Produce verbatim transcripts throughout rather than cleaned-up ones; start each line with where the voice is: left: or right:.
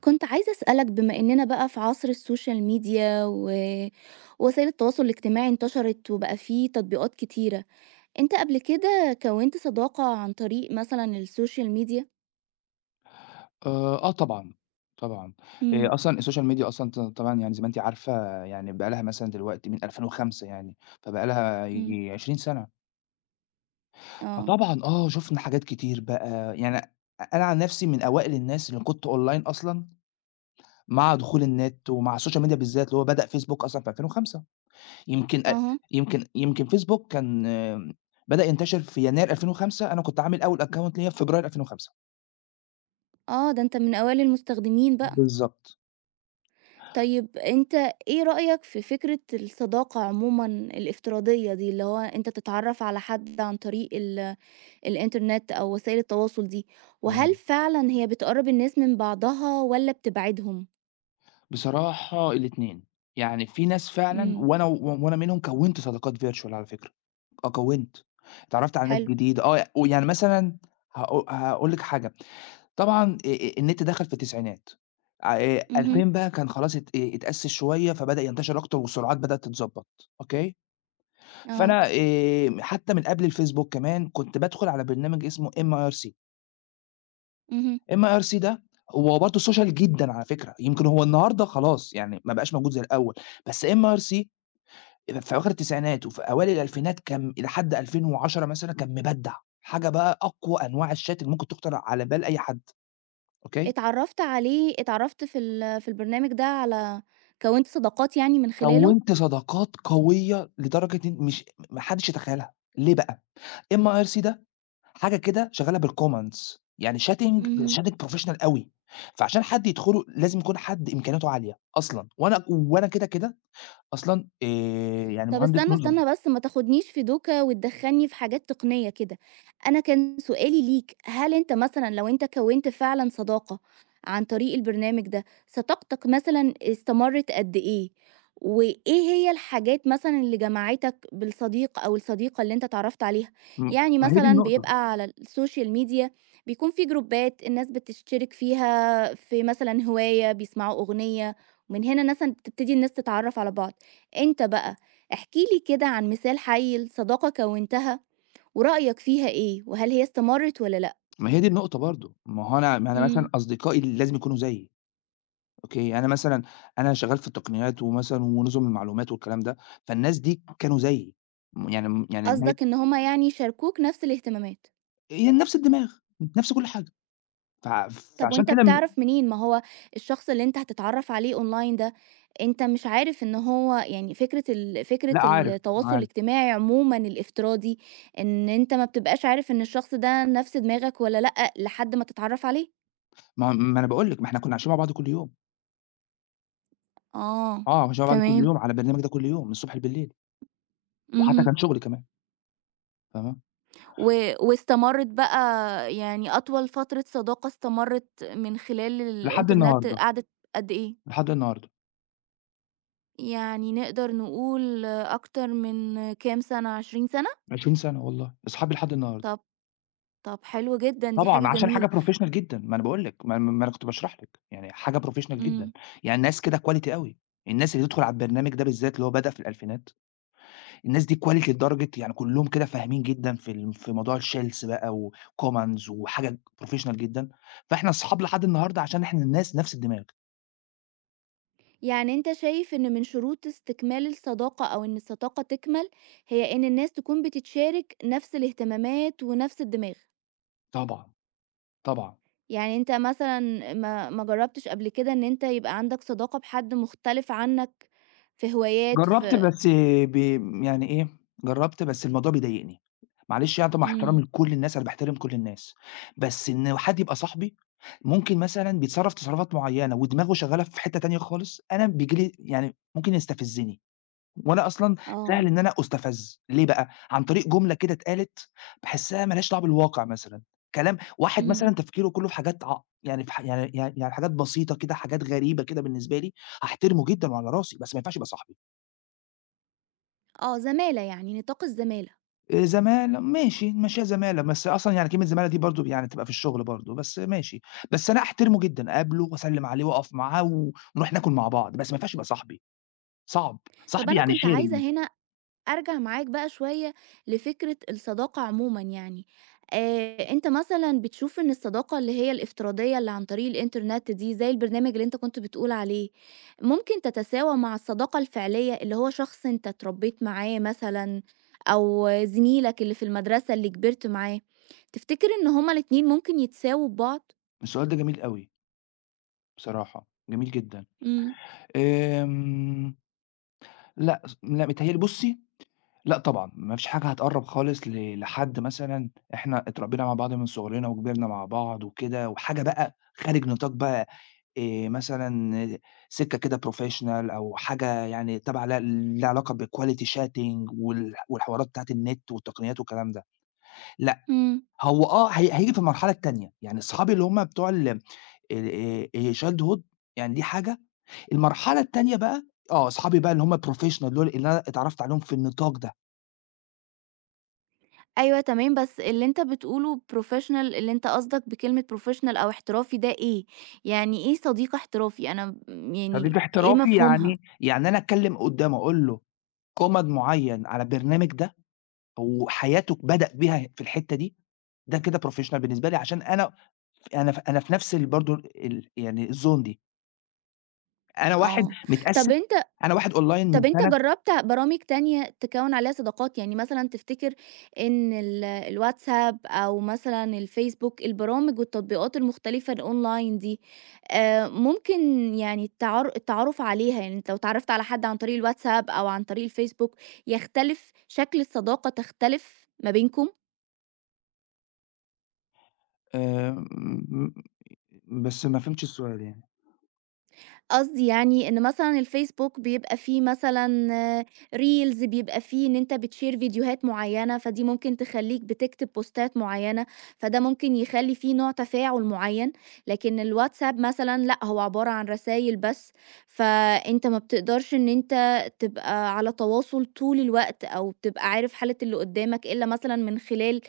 right: كنت عايزة أسألك بما إننا بقى في عصر السوشيال ميديا و- ووسائل التواصل الاجتماعي انتشرت وبقى فيه تطبيقات كتيرة، أنت قبل كده كوّنت صداقة عن طريق مثلًا السوشيال ميديا؟
left: آآ، آه طبعًا، طبعًا.
right: إمم،
left: آآ، أصلًا السوشيال ميديا أصلًا ط طبعًا يعني زي ما أنتِ عارفة، يعني بقى لها مثلًا دلوقتي من ألفين وخمسة يعني، فبقى لها
right: إمم،
left: ييجي عشرين سَنة.
right: آه،
left: فطبعًا آه، شُفنا حاجات كتير بقى، يعني أنا عن نَفْسي من أوائل الناس اللي كنت أونلاين أصلًا مع دخول النت ومع السوشيال ميديا بالذات، اللي هو بدأ فيسبوك أصلًا في ألفين وخمسة. يمكن أ
right: أها،
left: يمكن يمكن فيسبوك كان آه، بدأ ينتشر في يناير ألفين وخمسة. أنا كنت عامل أول account ليّا في فبراير ألفين وخمسة.
right: آه، ده أنت من أوائل المستخدمين بقى.
left: بالضبط.
right: طيب أنت إيه رأيك في فكرة الصداقة عمومًا الافتراضية دي، اللي هو أنت تتعرّف على حد عن طريق ال الإنترنت أو وسائل التواصل دي،
left: آه.
right: وهل فعلًا هي بتقرّب الناس من بعضها والّا بتبعدهم؟
left: بصراحة الاتنين، يعني في ناس فعلًا،
right: إمم،
left: وأنا وأنا منهم كوّنت صداقات virtual على فكرة. آه كوّنت، اتعرّفت على ناس
right: حلو،
left: جديدة، آه، ويعني مثلًا هاقو هاقول لِك حاجة. طبعًا آآ آآ النت دخل في التسعينات. آآ
right: اهم،
left: ألفين بقى كان خلاص ات إيه اتأسس شوية فبدأ ينتشر أكتر، والسرعات بدأت تتضبّط، أوكي.
right: آه،
left: فأنا آآ حتى من قبل الفيسبوك كمان كنت بادخل على برنامج اسمه M I R C.
right: اهم،
left: إم آي آر سي ده هو برضه social جدًا على فكرة، يمكن هو النهارده خلاص يعني ما بقاش موجود زي الأول. بس إم آي آر سي في أواخر التسعينات وفي أوائل الألفينات كان إلى حد ألفين وعشرة مثلًا كان مبدع، حاجة بقى، أقوى أنواع الشات اللي ممكن تخطر على بال أي حد، أوكي.
right: اتعرّفت عليه اتعرّفت في ال في البرنامج ده على كوّنت صداقات يعني من خلاله؟
left: كوّنت صداقات قوية لدرجة إن مش ما حدش يتخيلها. ليه بقى؟ إم آي آر سي ده حاجة كده شغّالة بالcommons، يعني chatting، بس
right: اهم.
left: chatting professional أوي. فعشان حد يدخله لازم يكون حد إمكانياته عالية أصلًا. وأنا وأنا كده، كده أصلًا آآ يعني
right: طب
left: مهندس
right: استنى،
left: نظم.
right: استنى بس ما تاخدنيش في دوكة وتدخّلني في حاجات تقنية كده، أنا كان سؤالي ليك، هل أنت مثلًا لو أنت كوّنت فعلًا صداقة عن طريق البرنامج ده، صداقتك مثلًا استمرِّت قد إيه؟ وإيه هي الحاجات مثلًا اللي جمعتك بالصديق أو الصديقة اللي أنت اتعرّفت عليها؟
left: م
right: يعني
left: ما هي دي
right: مثلًا
left: النقطة.
right: بيبقى على السوشيال ميديا بيكون في جروبات الناس بتشترك فيها في مثلًا هواية، بيسمعوا أغنية، ومن هنا مثلًا بتبتدي الناس تتعرّف على بعض، أنت بقى احكِ لي كده عن مثال حي لصداقة كوّنتها ورأيك فيها إيه، وهل هي استمرِّت والّا لأ؟
left: ما هي دي النقطة برضه، ما هو أنا ما أنا
right: إمم.
left: مثلًا أصدقائي اللي لازم يكونوا زيي، أوكي. يعني أنا مثلًا أنا شغال في التقنيات ومثلًا ونظم المعلومات والكلام ده. فالناس دي كانوا زيي. م يعني م يعني ما هي
right: قصدك إن هم يعني شاركوك نفس الاهتمامات.
left: هي نفس الدماغ، نفس كل حاجة. فع
right: طب
left: فعشان
right: وأنت
left: كده. م
right: بتعرف منين؟ ما هو الشخص اللي أنت هتتعرّف عليه online ده، أنت مش عارف إن هو يعني فكرة ال فكرة
left: لأ، عارف،
right: التواصل
left: عارف.
right: الاجتماعي عمومًا الافتراضي، إن أنت ما بتبقاش عارف إن الشخص ده نفس دماغك والّا لأ لحد ما تتعرّف عليه.
left: ما ما أنا باقول لِك، ما إحنا كنا عايشين مع بعض كل يوم.
right: آه،
left: آه. عايشين مع بعض كل
right: تمام.
left: يوم على البرنامج ده، كل يوم من الصبح لبليل. وحتى
right: اهم.
left: كان شغل كمان، فاهمة.
right: و واستمرِّت بقى يعني أطول فترة صداقة استمرِّت من خلال
left: لحد
right: الإنترنت
left: النهارده.
right: قعدِت قد إيه؟
left: لحد النهارده.
right: يعني نقدر نقول أكتر من كام سَنة، عشرين سَنة؟
left: عشرون سنة والله، أصحابي لحد النهارده.
right: طَب طَب حلو جدًا، دي حاجة
left: طبعًا، عشان حاجة
right: جميلة.
left: professional جدًا، ما أنا باقول لِك، ما ما ما أنا كنت باشرح لِك، يعني حاجة professional جدًا،
right: إمم.
left: يعني ناس كده quality أوي. الناس اللي تدخل على البرنامج ده بالذات، اللي هو بدأ في الألفينات، الناس دي quality لدرجة، يعني كلّهم كده فاهمين جدًا في ال في موضوع الshells بقى، وcommons، وحاجة professional جدًا. فإحنا أصحاب لحد النهارده، عشان إحنا الناس نفس الدماغ.
right: يعني أنت شايف إن من شروط استكمال الصداقة أو إن الصداقة تكمل، هي إن الناس تكون بتتشارك نفس الاهتمامات ونفس الدماغ.
left: طبعًا، طبعًا.
right: يعني أنت مثلًا ما ما جرّبتش قبل كده إن أنت يبقى عندك صداقة بحد مختلف عنك في هوايات
left: جرّبت
right: في
left: بس ب يعني إيه، جرّبت بس الموضوع بيضايقني. معلش، يعني طبعًا مع
right: إمم،
left: احترامي لكل الناس، أنا باحترم كل الناس، بس إن حد يبقى صاحبي، ممكن مثلًا بيتصرّف تصرفات معيّنة ودماغه شغّالة في حتّة تانية خالص، أنا بييجي لي يعني ممكن يستفزني. وأنا أصلًا سهل
right: آه،
left: إن أنا أُستفز، ليه بقى؟ عن طريق جملة كده اتقالت، باحسّها ما لهاش دعوة بالواقع مثلًا، كلام واحد
right: إمم،
left: مثلًا تفكيره كلّه في حاجات ع يعني في ح يعني يعني يعني حاجات بسيطة كده، حاجات غريبة كده بالنسبة لي. هاحترمه جدًا وعلى راسي، بس ما ينفعش يبقى صاحبي.
right: آه زمالة يعني نطاق الزمالة.
left: آآ زمالة ماشي، نمشّيها زمالة، بس أصلًا يعني كلمة زمالة دي برضه يعني بتبقى في الشغل برضه، بس ماشي. بس أنا أحترمه جدًا، أقابله وأسلِّم عليه وأقف معاه ونروح ناكل مع بعض، بس ما ينفعش يبقى صاحبي، صعب،
right: طَب
left: صاحبي
right: أنا
left: يعني
right: كنت عايزة
left: sharing.
right: هنا أرجع معاك بقى شوية لفكرة الصداقة عمومًا يعني، آآ أنت مثلًا بتشوف إن الصداقة اللي هي الافتراضية اللي عن طريق الإنترنت دي، زي البرنامج اللي أنت كنت بتقول عليه، ممكن تتساوى مع الصداقة الفعلية اللي هو شخص أنت اتربيت معاه مثلًا، أو زميلك اللي في المدرسة اللي كبرت معاه، تفتكر إن هُم الاتنين ممكن يتساووا ببعض؟
left: السؤال ده جميل أوي بصراحة، جميل جدًا.
right: إمم،
left: آمم لأ، ص لأ، متهيأ لي بُصّي، لأ طبعًا، ما فيش حاجة هتقرّب خالص ل لحد مثلًا إحنا اتربّينا مع بعض من صغرنا وكبرنا مع بعض وكده، وحاجة بقى خارج نطاق بقى، آآ مثلًا سِكّة كده professional، أو حاجة يعني تابعة ل ليها علاقة بquality chatting، وال والحوارات بتاعة النت والتقنيات والكلام ده، لأ.
right: إمم.
left: هو آه هي هييجي في المرحلة التانية، يعني أصحابي اللي هم بتوع ال آآ آآ childhood، يعني دي حاجة. المرحلة التانية بقى، آه، أصحابي بقى اللي هم الprofessional دول، اللي أنا اتعرّفت عليهم في النطاق ده.
right: أيوه تمام، بس اللي أنت بتقوله professional اللي أنت قصدك بكلمة professional أو احترافي ده إيه؟ يعني إيه صديق احترافي؟ أنا م
left: صديق
right: يعني إيه
left: احترافي
right: مفهومها؟
left: يعني يعني أنا أتكلّم قدّامه، أقول له كُمَض معيّن على البرنامج ده، وحياته بدأ بيها في الحتّة دي، ده كده professional بالنسبة لي، عشان أنا أنا ف أنا في نفس ال برضه ال يعني الzone دي، أنا واحد
right: آه، طَب
left: متأثّر
right: أن
left: أنا واحد online من
right: طب أنت
left: سنة.
right: جرّبت برامج تانية تكوّن عليها صداقات؟ يعني مثلًا تفتكر إن ال الواتساب أو مثلًا الفيسبوك، البرامج والتطبيقات المختلفة الأونلاين دي، آآ ممكن يعني التعار التعرُّف عليها، يعني أنت لو اتعرّفت على حد عن طريق الواتساب أو عن طريق الفيسبوك، يختلف شكل الصداقة تختلف ما بينكم؟
left: آمم، بس ما فهمتش السؤال يعني.
right: قصدي يعني إن مثلًا الفيسبوك بيبقى فيه مثلًا reels بيبقى فيه إن أنت بتشير فيديوهات معيّنة، فدي ممكن تخلّيك بتكتب بوستات معيّنة، فده ممكن يخلّي فيه نوع تفاعل معيّن، لكن الواتساب مثلًا لأ، هو عبارة عن رسايل بس، فأنت ما بتقدرش إن أنت تبقى على تواصل طول الوقت أو تبقى عارف حالة اللي قدّامك إلا مثلًا من خلال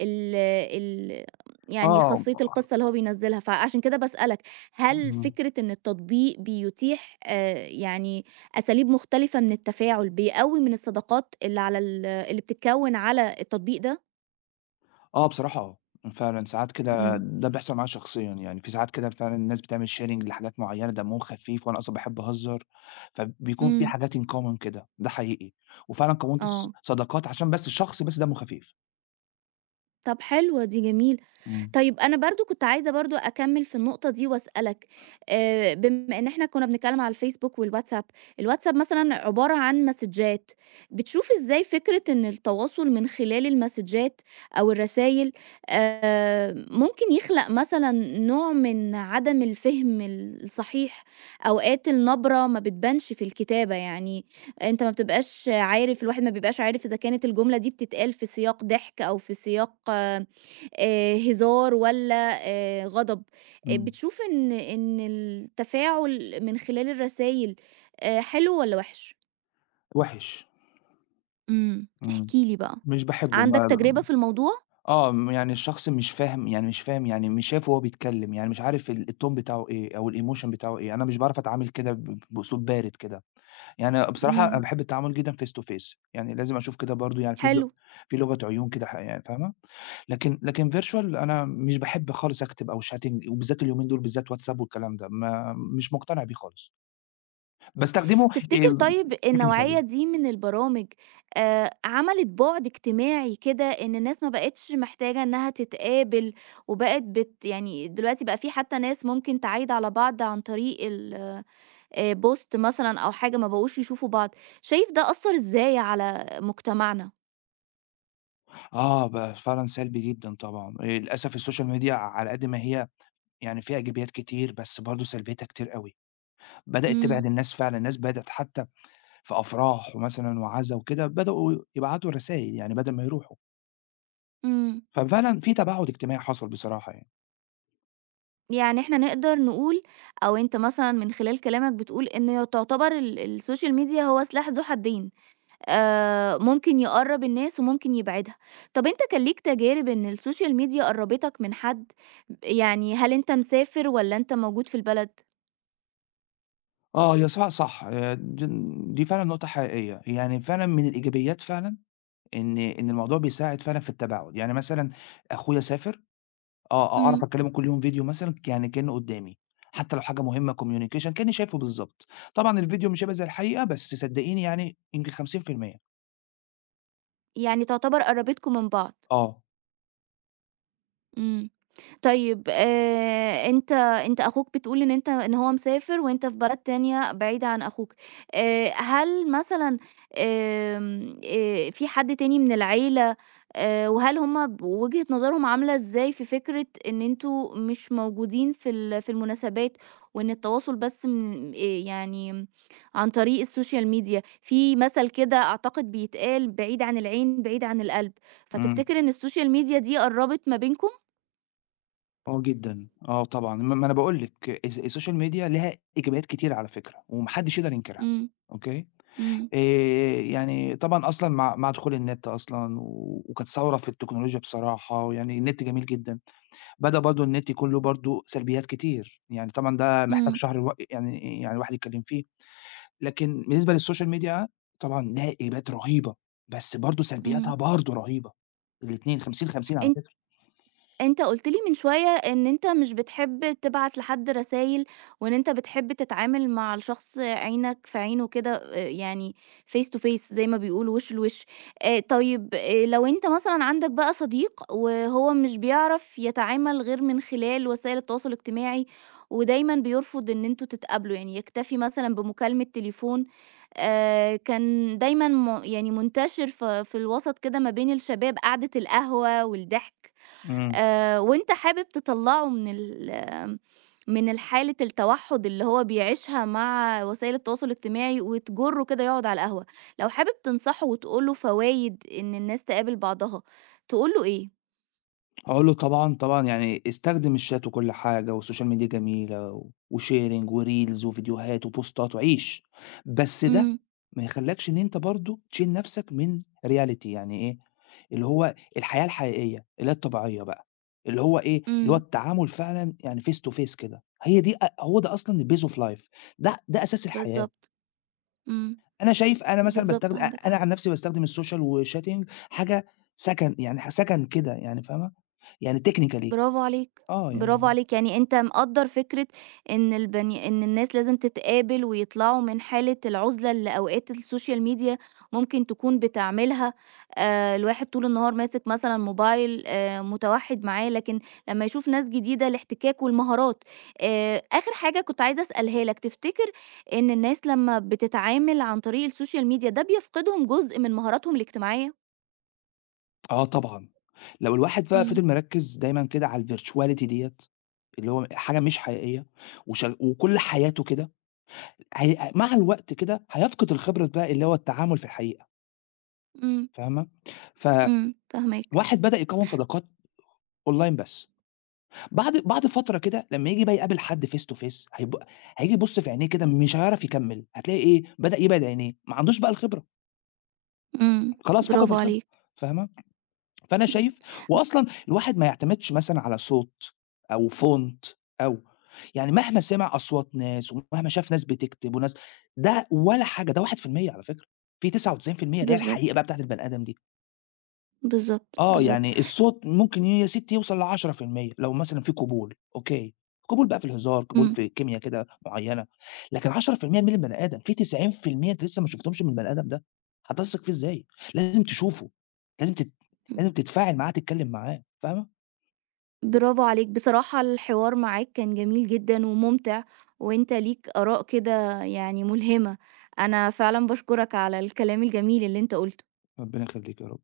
right: ال ال يعني
left: آه.
right: خاصية القصة اللي هو بينزّلها، فعشان كده باسألك هل
left: إمم،
right: فكرة إن التطبيق بيتيح آآ يعني أساليب مختلفة من التفاعل، بيقوّي من الصداقات اللي على ال اللي بتتكوّن على التطبيق ده؟
left: آه بصراحة، آه، فعلًا ساعات كده
right: إمم،
left: ده بيحصل معايا شخصيًا يعني، في ساعات كده فعلًا الناس بتعمل sharing لحاجات معيّنة، دمهم خفيف وأنا أصلًا باحب أهزّر، فبيكون في
right: إمم،
left: حاجات in common كده، ده حقيقي. وفعلًا كوّنت ص
right: آه،
left: صداقات عشان بس الشخص بس دمه خفيف.
right: طب حلوة دي جميلة.
left: إمم.
right: طيب أنا برضه كنت عايزة برضه أكمّل في النقطة دي وأسألك، آآ بما إن إحنا كُنّا بنتكلّم على الفيسبوك والواتساب، الواتساب مثلًا عبارة عن مسدجات، بتشوف إزاي فكرة إن التواصل من خلال المسدجات أو الرسايل آآ ممكن يخلق مثلًا نوع من عدم الفهم الصحيح، أوقات النبرة ما بتبانش في الكتابة، يعني أنت ما بتبقاش عارف الواحد ما بيبقاش عارف إذا كانت الجملة دي بتتقال في سياق ضحك أو في سياق آه آآ هزار والّا آآ غضب، آآ
left: إمم،
right: بتشوف إن إن التفاعل من خلال الرسايل آآ حلو والّا وِحِش؟
left: وِحِش.
right: إمم،
left: إمم،
right: احكِ لي بقى.
left: مش باحبه
right: عندك
left: ما
right: تجربة في الموضوع؟
left: آه. م يعني الشخص مش فاهم يعني مش فاهم، يعني مش شايف وهو بيتكلّم، يعني مش عارف ال الtone بتاعه إيه أو الemotion بتاعه إيه، أنا مش باعرف أتعامل كده ب بأسلوب بارد كده. يعني بصراحة أنا
right: إمم.
left: باحب التعامل جدًا face to face، يعني لازم أشوف كده برضه، يعني في ل
right: حلو،
left: في لغة عيون كده، ح يعني فاهمة. لكن لكن virtual أنا مش باحب خالص أكتب أو chatting، وبالذات اليومين دول بالذات واتساب والكلام ده، ما مش مقتنع بيه خالص، باستخدمه
right: تفتكر
left: آمم
right: طيب
left: technically.
right: النوعية دي من البرامج آآ عملت بُعد اجتماعي كده إن الناس ما بقِتش محتاجة إنها تتقابل وبقت بت يعني دلوقتي بقى في حتى ناس ممكن تعايد على بعض عن طريق ال آآ بوست مثلًا أو حاجة ما بقوش يشوفوا بعض، شايف ده أثّر إزاي على مجتمعنا؟
left: آه، ب فعلًا سلبي جدًا طبعًا. آآ للأسف السوشيال ميديا على قد ما هي، يعني فيها إيجابيات كتير، بس برضه سلبيتها كتير أوي، بدأت
right: إمم،
left: تبعد الناس فعلًا. الناس بدأت حتى في أفراح ومثلًا وعزا وكده، بدؤوا يبعتوا رسايل يعني بدل ما يروحوا،
right: إمم،
left: ففعلًا في تباعد اجتماعي حصل بصراحة يعني.
right: يعني إحنا نقدر نقول أو أنت مثلًا من خلال كلامك بتقول إن تعتبر ال الSocial Media هو سلاح ذو حدين، آآ ممكن يقرّب الناس وممكن يبعدها، طَب أنت كان ليك تجارب إن الSocial Media قرّبتك من حد؟ يعني هل أنت مسافر والّا أنت موجود في البلد؟
left: آه، هي صح، صح، آآ، د دي فعلًا نقطة حقيقية، يعني فعلًا من الإيجابيات فعلًا إن إن الموضوع بيساعد فعلًا في التباعد، يعني مثلًا أخويا سافر. آه، أ
right: إمم،
left: أعرف أكلمه كل يوم فيديو مثلًا، يعني كأنه قدامي، حتى لو حاجة مهمة communication كأني شايفه بالضبط. طبعًا الفيديو مش هيبقى زي الحقيقة، بس صدقيني يعني يمكن خمسين في المية.
right: يعني تعتبر قرّبتكم من بعض.
left: آه.
right: إمم. طيب آآ أنت أنت أخوك بتقول إن أنت إن هو مسافر وأنت في بلد تانية بعيدة عن أخوك، آآ هل مثلًا آمم آآ في حد تاني من العيلة آآ وهل هُم ب وجهة نظرهم عاملة إزاي في فكرة إن أنتم مش موجودين في ال في المناسبات وإن التواصل بس من آآ يعني عن طريق السوشيال ميديا؟ في مثل كده أعتقد بيتقال "بعيد عن العين بعيد عن القلب."
left: إمم.
right: فتفتكر إن السوشيال ميديا دي قرّبت ما بينكم؟
left: آه جدًا، آه طبعًا، ما ما أنا باقول لِك، الس السوشيال ميديا ليها إيجابيات كتيرة على فكرة، وما حدش يقدر ينكرها،
right: إمم،
left: أوكي.
right: إمم،
left: آآ، يعني طبعًا أصلًا مع مع دخول النت أصلًا، و وكانت ثورة في التكنولوجيا بصراحة، ويعني النت جميل جدًا، بدأ برضه النت يكون له برضه سلبيات كتير، يعني طبعًا ده محتاج
right: إمم،
left: شهر الو يعني يعني الواحد يتكلم فيه، لكن بالنسبة للسوشيال ميديا طبعًا لها إيجابيات رهيبة، بس برضه
right: إمم.
left: سلبياتها برضه رهيبة، الاتنين خمسين، خمسين على فكرة.
right: أنت قُلت لي من شوية إن أنت مش بتحب تبعت لحد رسايل، وإن أنت بتحب تتعامل مع الشخص عينك في عينه كده آآ، يعني face to face زي ما بيقولوا وِش لوِش آآ، طيب آآ، لو أنت مثلًا عندك بقى صديق وهو مش بيعرف يتعامل غير من خلال وسائل التواصل الاجتماعي، ودايمًا بيرفض إن أنتم تتقابلوا، يعني يكتفي مثلًا بمكالمة تليفون آآ، كان دايمًا م يعني منتشر ف في الوسط كده ما بين الشباب قعدة القهوة والضحك.
left: إمم.
right: آآ وأنت حابب تطلّعه من ال آمم، من الحالة التوحُّد اللي هو بيعيشها مع وسائل التواصل الاجتماعي وتجرّه كده يقعد على القهوة، لو حابب تنصحه وتقول له فوايد إن الناس تقابل بعضها، تقول له إيه؟
left: هاقول له طبعًا، طبعًا يعني استخدم الشات وكل حاجة، والسوشيال ميديا جميلة، وsharing وreels وفيديوهات وبوستات وعيش، بس ده
right: إمم،
left: ما يخلّكش إن أنت برضه تشيل نفسك من reality، يعني إيه، اللي هو الحياة الحقيقية اللي هي الطبيعية بقى، اللي هو إيه، اللي هو
right: إمم،
left: التعامل فعلًا يعني face to face كده، هي دي أ هو ده أصلًا الbase of life، ده ده أساس الحياة.
right: بالضبط، إمم،
left: أنا شايف، أنا مثلًا
right: بالضبط
left: باستخد أ
right: عندك
left: أنا عن
right: حق.
left: نفسي باستخدم السوشيال والchatting، حاجة سكن، يعني ح سكن كده، يعني فاهمة، يعني technically.
right: برافو عليك،
left: آه
right: برافو
left: يعني
right: عليك، يعني أنت مقدّر فكرة إن البني إن الناس لازم تتقابل ويطلعوا من حالة العُزلة اللي أوقات السوشيال ميديا ممكن تكون بتعملها، آآ الواحد طول النهار ماسك مثلًا موبايل آآ متوحِّد معاه، لكن لمّا يشوف ناس جديدة الاحتكاك والمهارات. آآ آخر حاجة كنت عايزة أسألها لك، تفتكر إن الناس لمّا بتتعامل عن طريق السوشيال ميديا ده بيفقدهم جزء من مهاراتهم الاجتماعية؟
left: آه طبعًا، لو الواحد بقى
right: إمم،
left: فضل مركّز دايمًا كده على الvirtuality ديّة، اللي هو حاجة مش حقيقية، وشغ وكل حياته كده، هي مع الوقت كده هيفقد الخبرة بقى، اللي هو التعامل في الحقيقة،
right: إمم،
left: فاهمة؟ فواحد
right: إمم، فاهماك،
left: بدأ يكوّن صداقات أونلاين بس، بعد بعد فترة كده لمّا ييجي بقى يقابل حد face to face، هيب هييجي يبُص في عينيه كده مش هيعرف يكمّل، هتلاقي إيه، بدأ يبعد عينيه، ما عندوش بقى الخبرة،
right: إمم،
left: خلاص فقد
right: برافو
left: الخبرة،
right: عليك.
left: فاهمة؟ فأنا
right: إمم،
left: شايف، وأصلًا الواحد ما يعتمدش مثلًا على صوت أو font، أو يعني مهما سمع أصوات ناس ومهما شاف ناس بتكتب وناس، ده ولا حاجة، ده واحد في المية على فكرة، في تسعة وتسعين في المية اللي هي الحقيقة
right: بالضبط،
left: بقى بتاعة البني آدم دي.
right: بالضبط،
left: آه،
right: بالضبط،
left: يعني الصوت ممكن يا سِتّي يوصل ل10% لو مثلًا في قبول، أوكي، قبول بقى في الهزار، قبول
right: إمم،
left: في كيميا كده معيّنة، لكن لعشرة في المية مين البني آدم، في تسعين في المية أنت لسه ما شُفتهمش من البني آدم ده، هتثق فيه إزاي؟ لازم تشوفه، لازم تت
right: إمم،
left: لازم تتفاعل معاه، تتكلّم معاه، فاهمة؟
right: برافو عليك، بصراحة الحوار معاك كان جميل جدًا وممتع، وأنت ليك آراء كده يعني ملهمة، أنا فعلًا باشكرك على الكلام الجميل اللي أنت قُلته.
left: ربنا يخلّيكِ يا رب.